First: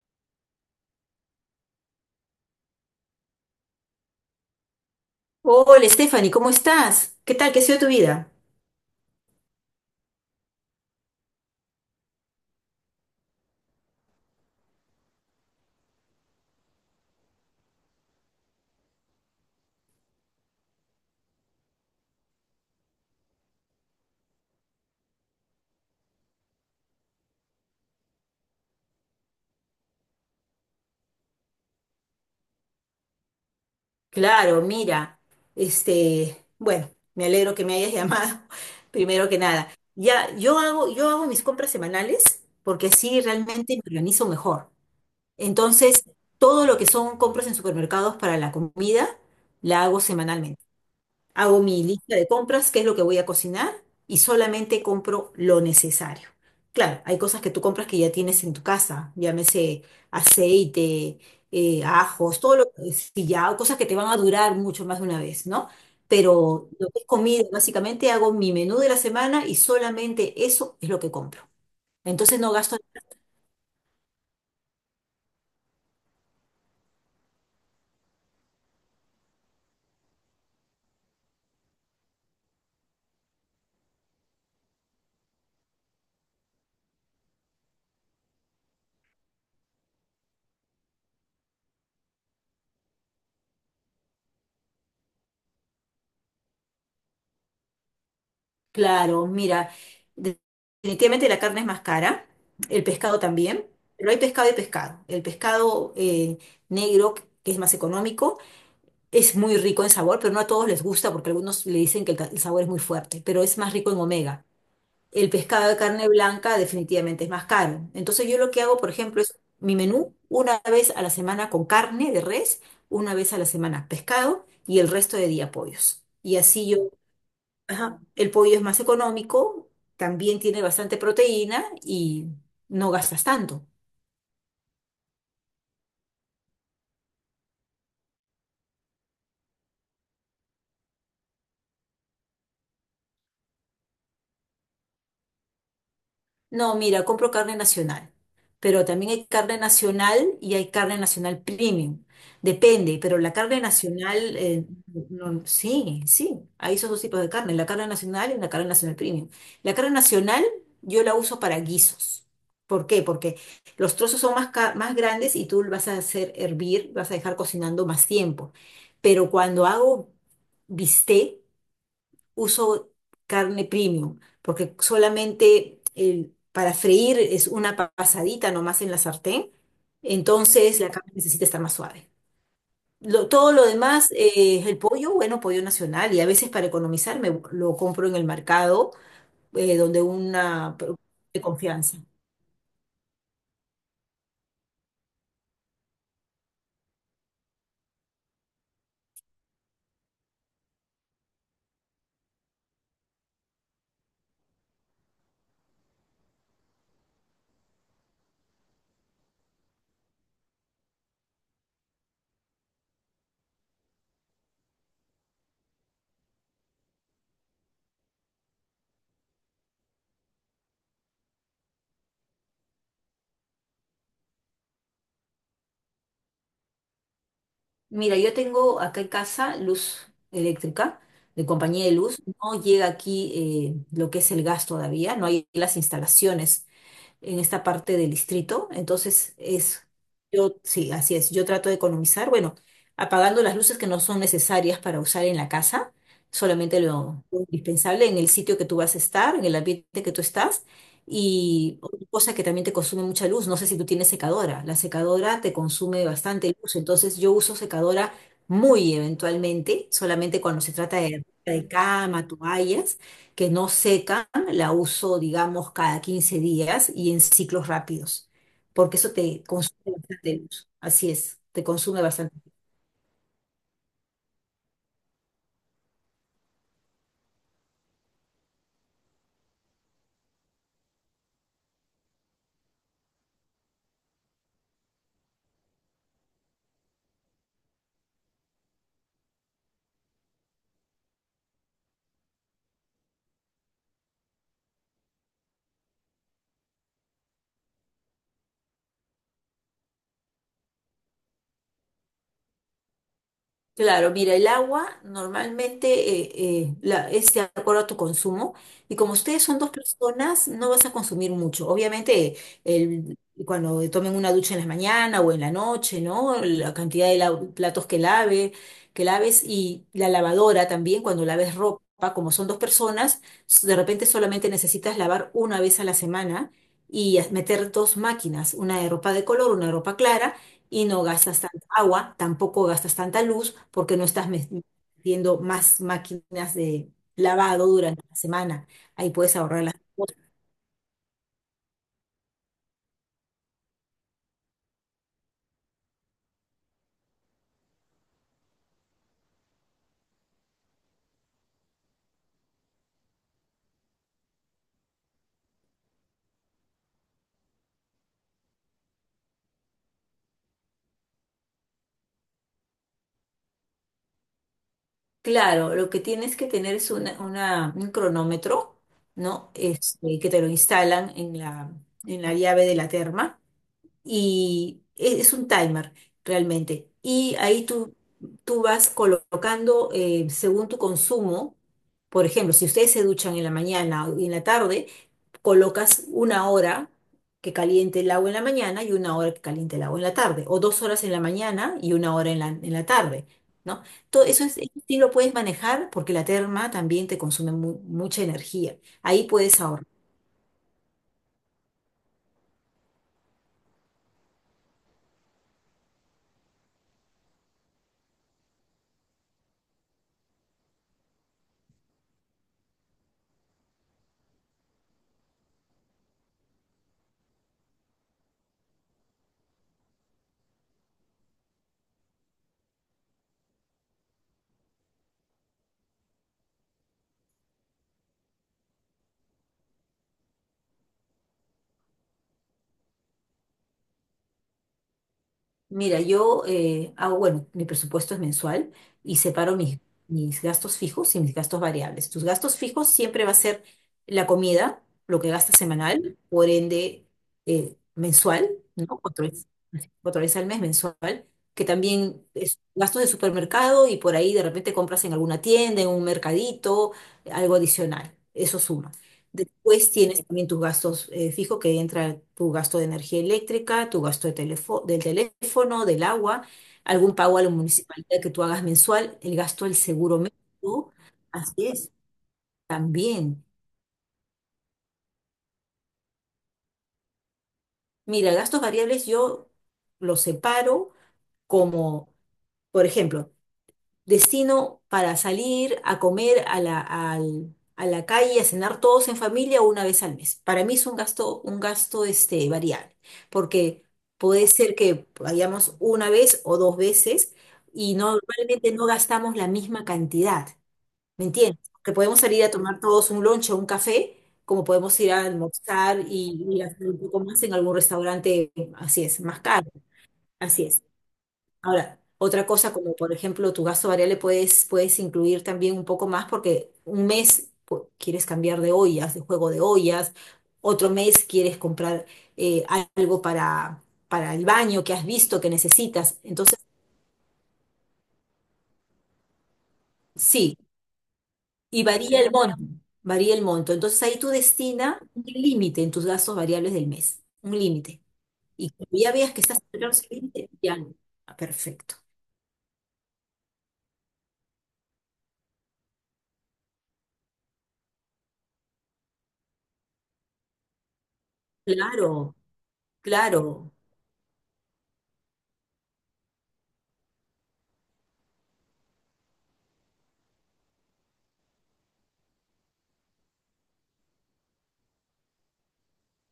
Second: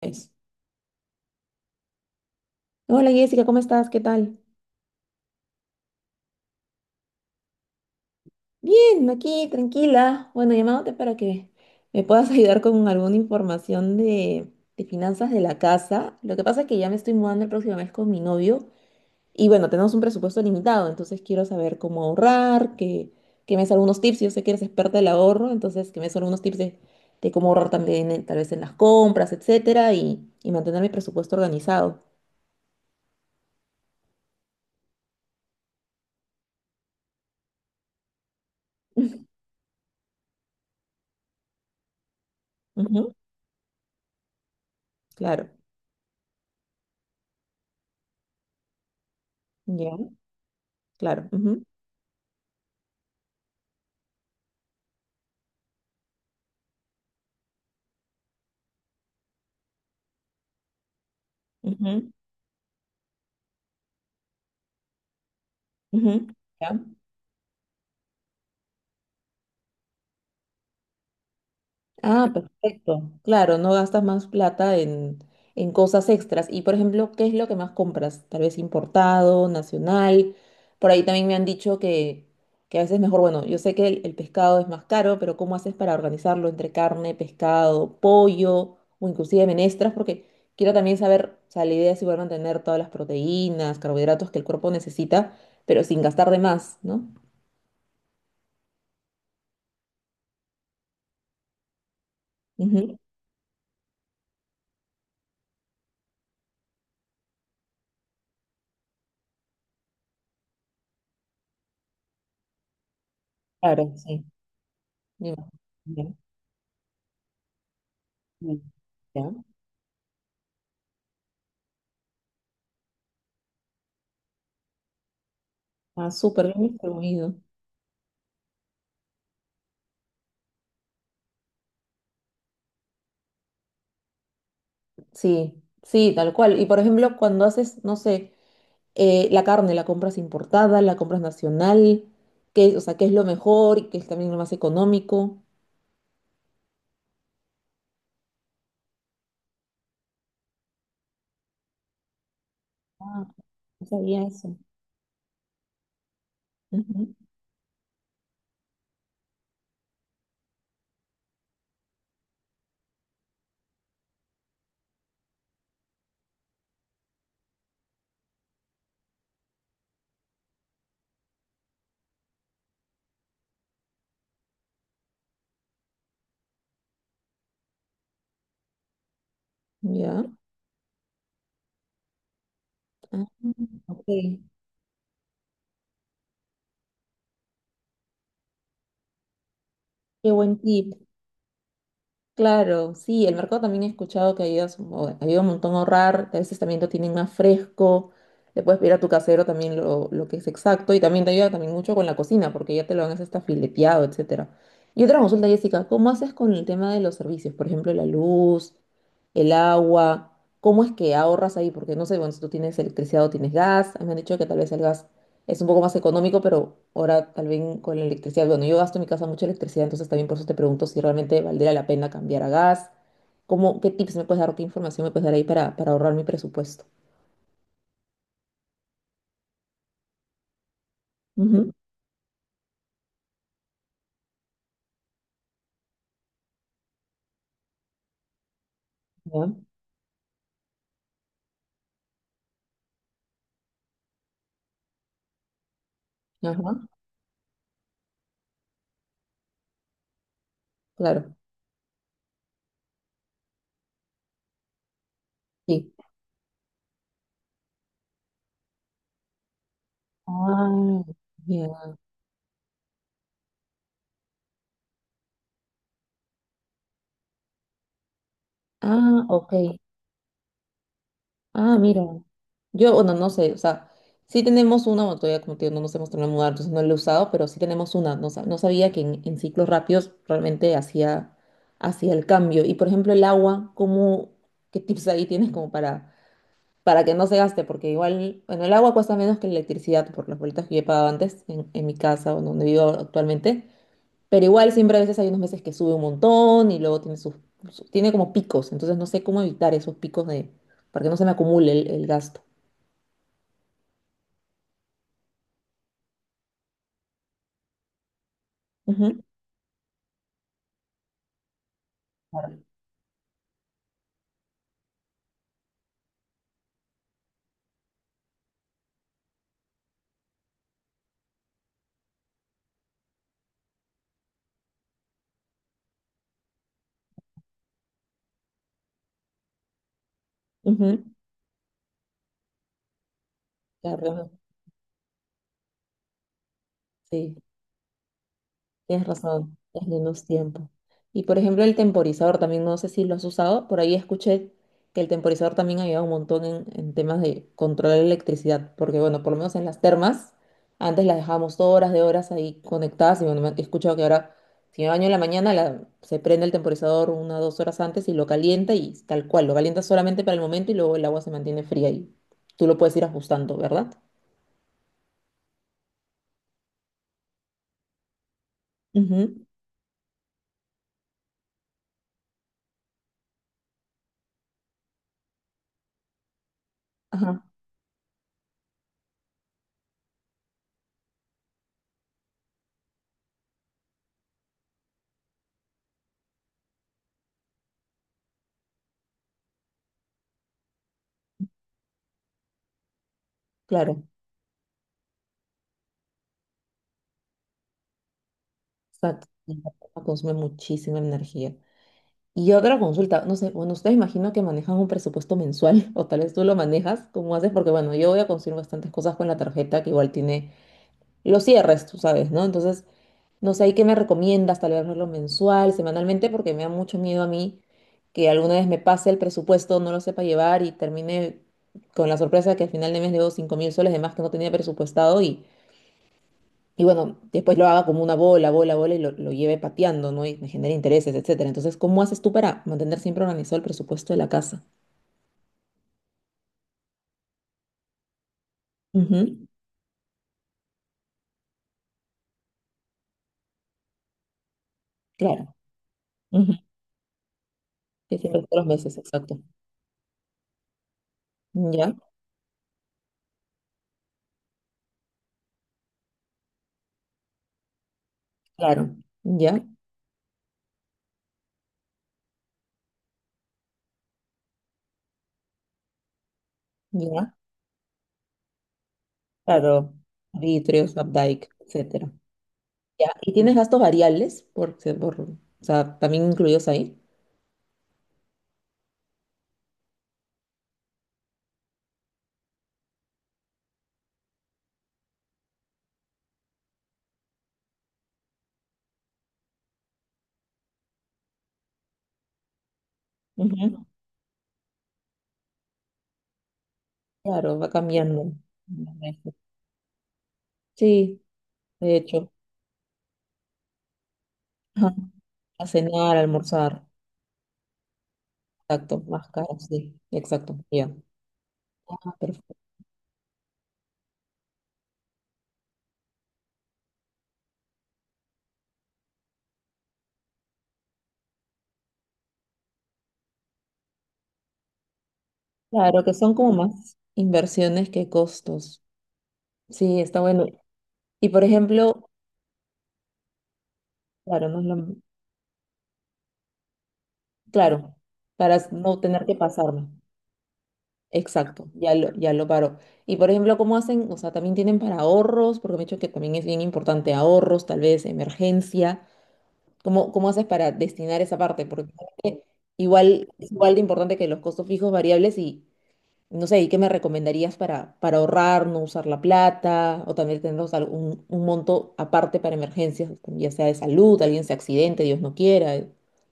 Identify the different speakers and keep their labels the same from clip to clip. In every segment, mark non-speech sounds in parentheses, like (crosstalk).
Speaker 1: Eso. Hola, Jessica, ¿cómo estás? ¿Qué tal?
Speaker 2: Hola, Stephanie, ¿cómo estás? ¿Qué tal? ¿Qué ha sido tu vida?
Speaker 1: Bien, aquí tranquila. Bueno, llamándote para que me puedas (laughs) ayudar con alguna información de finanzas de la casa. Lo que pasa es que ya me estoy mudando el próximo mes con mi novio y bueno, tenemos un presupuesto limitado, entonces quiero saber cómo ahorrar, que me des algunos tips. Yo sé que eres experta del ahorro, entonces que me des algunos tips de cómo ahorrar también, tal vez en las compras, etcétera, y mantener mi presupuesto organizado.
Speaker 2: Claro, mira, bueno, me alegro que me hayas llamado, (laughs) primero que nada. Ya, yo hago mis compras semanales porque
Speaker 1: Ujú,
Speaker 2: así realmente me organizo mejor.
Speaker 1: claro,
Speaker 2: Entonces, todo lo que son compras en supermercados para la comida, la
Speaker 1: ya,
Speaker 2: hago semanalmente.
Speaker 1: claro.
Speaker 2: Hago
Speaker 1: Ujú,
Speaker 2: mi lista de compras, qué es lo que voy a cocinar y solamente compro lo necesario. Claro, hay cosas que tú compras que ya tienes en tu casa, llámese aceite,
Speaker 1: ujú.
Speaker 2: ajos, todo lo que si ya, cosas que te van a durar mucho más de una vez, ¿no?
Speaker 1: Ujú.
Speaker 2: Pero
Speaker 1: ¿Ya?
Speaker 2: lo que es comida, básicamente hago mi menú de la semana y solamente eso es lo que compro.
Speaker 1: Ah,
Speaker 2: Entonces no gasto.
Speaker 1: perfecto. Claro, no gastas más plata en cosas extras. Y por ejemplo, ¿qué es lo que más compras? Tal vez importado, nacional. Por ahí también me han dicho que a veces mejor, bueno, yo sé que el pescado es más caro, pero ¿cómo haces para organizarlo entre carne, pescado, pollo o inclusive menestras? Porque quiero también saber, o sea, la idea es igual mantener todas las proteínas, carbohidratos que el cuerpo necesita, pero sin gastar de más, ¿no?
Speaker 2: Claro, mira, de- definitivamente la carne es más cara, el
Speaker 1: Ujú.
Speaker 2: pescado también, pero hay pescado y pescado. El pescado negro, que es más económico, es muy rico en sabor, pero no a todos les gusta porque algunos le dicen que el sabor es muy fuerte, pero es más rico
Speaker 1: Claro,
Speaker 2: en
Speaker 1: sí.
Speaker 2: omega. El pescado de carne
Speaker 1: Dime.
Speaker 2: blanca definitivamente es más caro. Entonces yo lo
Speaker 1: Mm.
Speaker 2: que hago, por ejemplo,
Speaker 1: Ya.
Speaker 2: es mi menú una vez a la semana con carne de res, una vez a la semana pescado y el resto de día pollos.
Speaker 1: Ah,
Speaker 2: Y
Speaker 1: súper
Speaker 2: así
Speaker 1: bien
Speaker 2: yo.
Speaker 1: distribuido.
Speaker 2: Ajá, el pollo es más económico, también tiene bastante proteína y no gastas tanto.
Speaker 1: Sí, sí, tal cual. Y por ejemplo, cuando haces, no sé, la carne, la compras importada, la compras nacional, qué, o sea, qué es lo mejor y qué es también lo más económico.
Speaker 2: No, mira, compro carne nacional, pero también hay carne nacional y hay carne nacional premium. Depende, pero
Speaker 1: Ah,
Speaker 2: la carne
Speaker 1: no sabía
Speaker 2: nacional,
Speaker 1: eso.
Speaker 2: no, sí, sí, hay esos dos
Speaker 1: Ujú.
Speaker 2: tipos de carne, la carne nacional y la carne nacional premium. La carne nacional yo la uso para guisos. ¿Por qué? Porque los trozos son más, más grandes y tú lo vas a hacer hervir, vas a dejar cocinando más tiempo. Pero cuando hago bistec, uso carne premium, porque solamente para freír es una pasadita nomás en la sartén,
Speaker 1: Ya.
Speaker 2: entonces la carne necesita estar más suave.
Speaker 1: Ah,
Speaker 2: Todo lo
Speaker 1: ok.
Speaker 2: demás, el pollo, bueno, pollo nacional, y a veces para economizar me lo compro en el mercado, donde
Speaker 1: Qué buen
Speaker 2: una
Speaker 1: tip.
Speaker 2: de confianza.
Speaker 1: Claro, sí, el mercado también he escuchado que ayuda, ayuda un montón a ahorrar, que a veces también lo tienen más fresco, le puedes pedir a tu casero también lo que es exacto y también te ayuda también mucho con la cocina porque ya te lo dan hasta fileteado, etcétera. Y otra consulta, Jessica, ¿cómo haces con el tema de los servicios? Por ejemplo, la luz, el agua, ¿cómo es que ahorras ahí? Porque no sé, bueno, si tú tienes electricidad o tienes gas, me han dicho que tal vez el gas es un poco más económico, pero ahora tal vez con la electricidad. Bueno, yo gasto en mi casa mucha electricidad, entonces también por eso te pregunto si realmente valdría la pena cambiar a gas. ¿Cómo, qué tips me puedes dar o qué información me puedes dar ahí para ahorrar mi presupuesto?
Speaker 2: Mira, yo tengo acá en casa luz eléctrica de
Speaker 1: Ujú.
Speaker 2: compañía de luz. No llega aquí, lo que es el gas todavía, no hay las instalaciones en esta parte del distrito. Entonces, es, yo, sí, así es. Yo trato de economizar, bueno, apagando las luces que no son necesarias para usar en la casa,
Speaker 1: Ya,
Speaker 2: solamente
Speaker 1: ajá,
Speaker 2: lo indispensable en el sitio que tú vas a estar, en el ambiente que tú estás.
Speaker 1: claro.
Speaker 2: Y otra cosa que también te consume mucha luz. No sé si tú tienes secadora, la secadora te
Speaker 1: Sí.
Speaker 2: consume bastante luz, entonces yo uso secadora muy eventualmente, solamente cuando se trata
Speaker 1: Ah,
Speaker 2: de
Speaker 1: ya.
Speaker 2: cama, toallas, que no seca, la uso, digamos, cada 15 días y en ciclos rápidos, porque eso
Speaker 1: Ah,
Speaker 2: te
Speaker 1: ok.
Speaker 2: consume bastante luz. Así es, te
Speaker 1: Ah, mira.
Speaker 2: consume bastante.
Speaker 1: Yo, bueno, no sé, o sea, sí tenemos una, bueno, todavía como te digo, no nos hemos terminado de mudar, entonces no la he usado, pero sí tenemos una. No, no sabía que en ciclos rápidos realmente hacía el cambio. Y por ejemplo, el agua, ¿cómo, qué tips ahí tienes como para que no se gaste? Porque igual, bueno, el agua cuesta menos que la electricidad por las vueltas que yo he pagado antes en mi casa o donde vivo actualmente. Pero igual siempre a veces hay unos meses que sube un montón y luego tiene tiene como picos, entonces no sé cómo evitar esos picos para que no se me acumule el gasto.
Speaker 2: Claro, mira, el agua normalmente es de acuerdo a tu consumo y como
Speaker 1: Ujú.
Speaker 2: ustedes son dos personas, no vas a consumir mucho. Obviamente,
Speaker 1: Claro.
Speaker 2: el- cuando tomen una ducha en la mañana o en la noche, ¿no? La cantidad de platos que que laves y la lavadora también, cuando laves ropa, como son dos personas, de repente solamente necesitas lavar una vez a la semana y meter dos máquinas, una de ropa de color, una de ropa clara y
Speaker 1: Ujú.
Speaker 2: no gastas tanta agua, tampoco gastas tanta luz porque no estás
Speaker 1: Claro,
Speaker 2: metiendo más máquinas de
Speaker 1: sí.
Speaker 2: lavado durante la semana.
Speaker 1: Tienes
Speaker 2: Ahí puedes
Speaker 1: razón,
Speaker 2: ahorrar las
Speaker 1: es
Speaker 2: cosas.
Speaker 1: menos tiempo. Y por ejemplo, el temporizador también, no sé si lo has usado, por ahí escuché que el temporizador también ayuda un montón en temas de controlar la electricidad, porque bueno, por lo menos en las termas, antes las dejábamos horas de horas ahí conectadas y bueno, he escuchado que ahora, si me baño en la mañana, se prende el temporizador una o 2 horas antes y lo calienta y tal cual, lo calienta solamente para el momento y luego el agua se mantiene fría y tú lo puedes ir ajustando, ¿verdad?
Speaker 2: Claro, lo que tienes que tener es un cronómetro,
Speaker 1: Ujú.
Speaker 2: ¿no? Que te lo instalan en la llave de la terma y es un timer realmente. Y
Speaker 1: Ajá,
Speaker 2: ahí tú vas colocando según tu consumo. Por ejemplo, si ustedes se duchan en la mañana y en la tarde, colocas una hora que caliente el agua en la mañana y una hora que caliente el agua en la tarde, o 2 horas en la mañana y una hora en la tarde, ¿no?
Speaker 1: claro.
Speaker 2: Todo eso es, eso sí lo puedes manejar porque la terma también te consume mucha energía. Ahí
Speaker 1: Exacto,
Speaker 2: puedes ahorrar.
Speaker 1: consume muchísima energía. Y otra consulta, no sé, bueno, ustedes imagino que manejan un presupuesto mensual, (laughs) o tal vez tú lo manejas, ¿cómo haces? Porque bueno, yo voy a consumir bastantes cosas con la tarjeta que igual tiene los cierres, tú sabes, ¿no? Entonces, no sé, ¿y qué me recomiendas? Tal vez hacerlo mensual, semanalmente, porque me da mucho miedo a mí que alguna vez me pase el presupuesto, no lo sepa llevar y termine con la sorpresa de que al final de mes debo 5000 soles de más que no tenía presupuestado y bueno, después lo haga como una bola, bola, bola y lo lleve pateando, ¿no? Y me genera intereses, etcétera. Entonces, ¿cómo haces tú para mantener siempre organizado el presupuesto de la casa?
Speaker 2: Mira, yo hago, bueno, mi presupuesto es mensual y
Speaker 1: Ujú,
Speaker 2: separo mis gastos fijos y mis gastos variables. Tus gastos fijos siempre va a ser la comida, lo que
Speaker 1: claro.
Speaker 2: gastas semanal, por
Speaker 1: Ujú,
Speaker 2: ende
Speaker 1: que siempre
Speaker 2: mensual,
Speaker 1: todos los
Speaker 2: ¿no?
Speaker 1: meses,
Speaker 2: Cuatro
Speaker 1: exacto.
Speaker 2: veces, cuatro veces al mes mensual, que
Speaker 1: Ya,
Speaker 2: también es gastos de supermercado y por ahí de repente compras en alguna tienda, en un mercadito, algo adicional. Eso suma.
Speaker 1: claro. Ya,
Speaker 2: Después tienes también tus gastos fijos, que entra tu gasto de energía eléctrica, tu gasto del teléfono, del agua, algún
Speaker 1: ya,
Speaker 2: pago a la municipalidad que tú hagas mensual, el gasto del
Speaker 1: claro.
Speaker 2: seguro médico.
Speaker 1: Arbitrios, Updike,
Speaker 2: Así es,
Speaker 1: etcétera. Ya. ¿Y
Speaker 2: también.
Speaker 1: tienes gastos variables? O sea, también incluidos ahí.
Speaker 2: Mira, gastos variables yo los separo como, por ejemplo, destino para salir a comer a la calle, a cenar todos en familia una vez al mes. Para mí es un gasto variable,
Speaker 1: Ujú,
Speaker 2: porque puede ser que vayamos una vez o dos veces
Speaker 1: claro, va
Speaker 2: y
Speaker 1: cambiando.
Speaker 2: normalmente no gastamos la misma cantidad,
Speaker 1: Sí,
Speaker 2: ¿me entiendes? Que
Speaker 1: de
Speaker 2: podemos
Speaker 1: hecho.
Speaker 2: salir a tomar todos un lunch o un café, como
Speaker 1: Ajá.
Speaker 2: podemos ir a
Speaker 1: A
Speaker 2: almorzar
Speaker 1: cenar, a
Speaker 2: y
Speaker 1: almorzar.
Speaker 2: hacer un poco más en algún restaurante,
Speaker 1: Exacto,
Speaker 2: así es,
Speaker 1: más
Speaker 2: más
Speaker 1: caras,
Speaker 2: caro,
Speaker 1: sí, exacto,
Speaker 2: así es.
Speaker 1: ya.
Speaker 2: Ahora,
Speaker 1: Ah,
Speaker 2: otra
Speaker 1: perfecto.
Speaker 2: cosa como por ejemplo tu gasto variable puedes incluir también un poco más porque un mes quieres cambiar de ollas, de juego de ollas, otro mes quieres comprar eh, algo para el baño que has visto que
Speaker 1: Claro, que
Speaker 2: necesitas.
Speaker 1: son como
Speaker 2: Entonces,
Speaker 1: más inversiones que costos. Sí, está bueno.
Speaker 2: sí,
Speaker 1: Y por
Speaker 2: y
Speaker 1: ejemplo,
Speaker 2: varía el monto, varía el monto. Entonces ahí tú
Speaker 1: claro, no es lo-
Speaker 2: destina un límite en tus gastos variables del mes, un
Speaker 1: claro,
Speaker 2: límite.
Speaker 1: para
Speaker 2: Y cuando
Speaker 1: no
Speaker 2: ya
Speaker 1: tener
Speaker 2: veas
Speaker 1: que
Speaker 2: que estás cerca
Speaker 1: pasarme.
Speaker 2: de ese límite, ya, no. Ah,
Speaker 1: Exacto,
Speaker 2: perfecto.
Speaker 1: ya lo paro. Y por ejemplo, ¿cómo hacen? O sea, también tienen para ahorros, porque me he dicho que también es bien importante ahorros, tal vez emergencia. ¿ cómo haces para destinar esa parte? Porque creo
Speaker 2: Claro,
Speaker 1: que igual es
Speaker 2: claro.
Speaker 1: igual de importante que los costos fijos variables y no sé, ¿y qué me recomendarías para ahorrar, no usar la plata o también tener un monto aparte para emergencias, ya sea de salud, alguien se accidente, Dios no quiera,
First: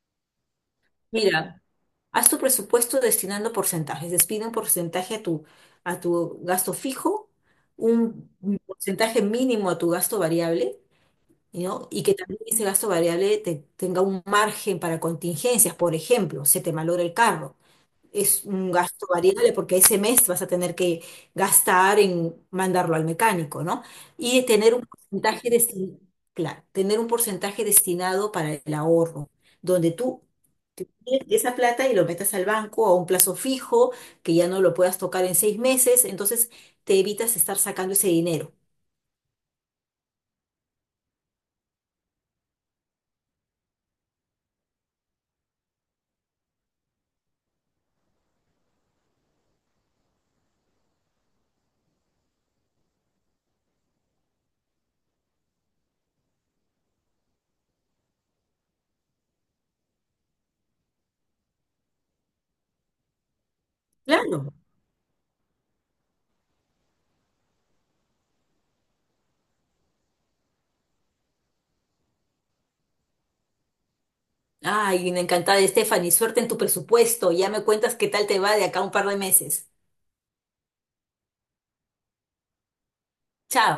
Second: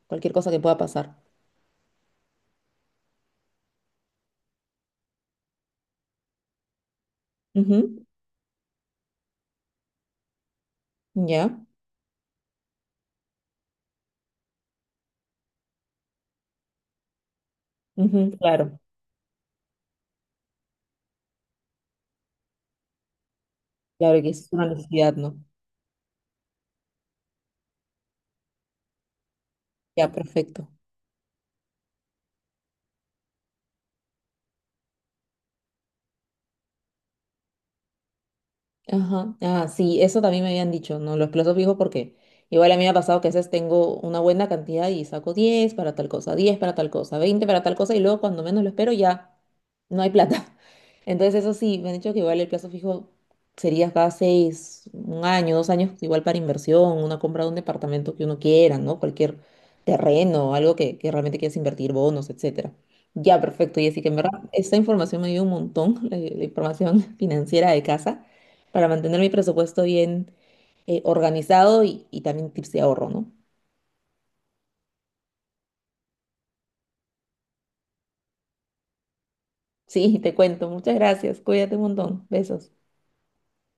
Speaker 1: cualquier cosa que pueda pasar?
Speaker 2: Mira. Haz tu presupuesto destinando porcentajes. Despide un porcentaje a tu gasto fijo,
Speaker 1: Ujú.
Speaker 2: un porcentaje mínimo a tu gasto variable,
Speaker 1: Ya,
Speaker 2: ¿no? Y que también ese gasto variable tenga un margen para contingencias. Por ejemplo, se te malora el carro,
Speaker 1: ujú,
Speaker 2: es un
Speaker 1: claro.
Speaker 2: gasto variable porque ese mes vas a tener que gastar en mandarlo al mecánico, ¿no?
Speaker 1: Claro que sí,
Speaker 2: Y
Speaker 1: es una
Speaker 2: tener un
Speaker 1: necesidad, ¿no?
Speaker 2: porcentaje destinado, claro, tener un porcentaje destinado para el ahorro, donde
Speaker 1: Ya,
Speaker 2: tú
Speaker 1: perfecto.
Speaker 2: te pides esa plata y lo metas al banco a un plazo fijo, que ya no lo puedas tocar en 6 meses, entonces te evitas estar sacando ese dinero.
Speaker 1: Ajá, ah, sí, eso también me habían dicho, ¿no? Los plazos fijos, porque igual a mí me ha pasado que a veces tengo una buena cantidad y saco 10 para tal cosa, 10 para tal cosa, 20 para tal cosa y luego cuando menos lo espero ya no hay plata. (laughs) Entonces eso sí, me han dicho que igual el plazo fijo sería cada 6, un año, 2 años, igual para inversión, una compra de un departamento que uno quiera, ¿no? Cualquier terreno, algo que realmente quieras invertir, bonos, etcétera. Ya, perfecto, y así que en verdad
Speaker 2: Claro.
Speaker 1: esta información me dio un montón, (laughs) la información (laughs) financiera de casa para mantener mi presupuesto bien, organizado, y también tips de ahorro, ¿no?
Speaker 2: Ay, encantada, Stephanie. Suerte en tu presupuesto. Ya me cuentas qué tal te va de acá a un par de meses.
Speaker 1: Sí, (laughs) te cuento. Muchas gracias. Cuídate un montón. Besos.
Speaker 2: Chao.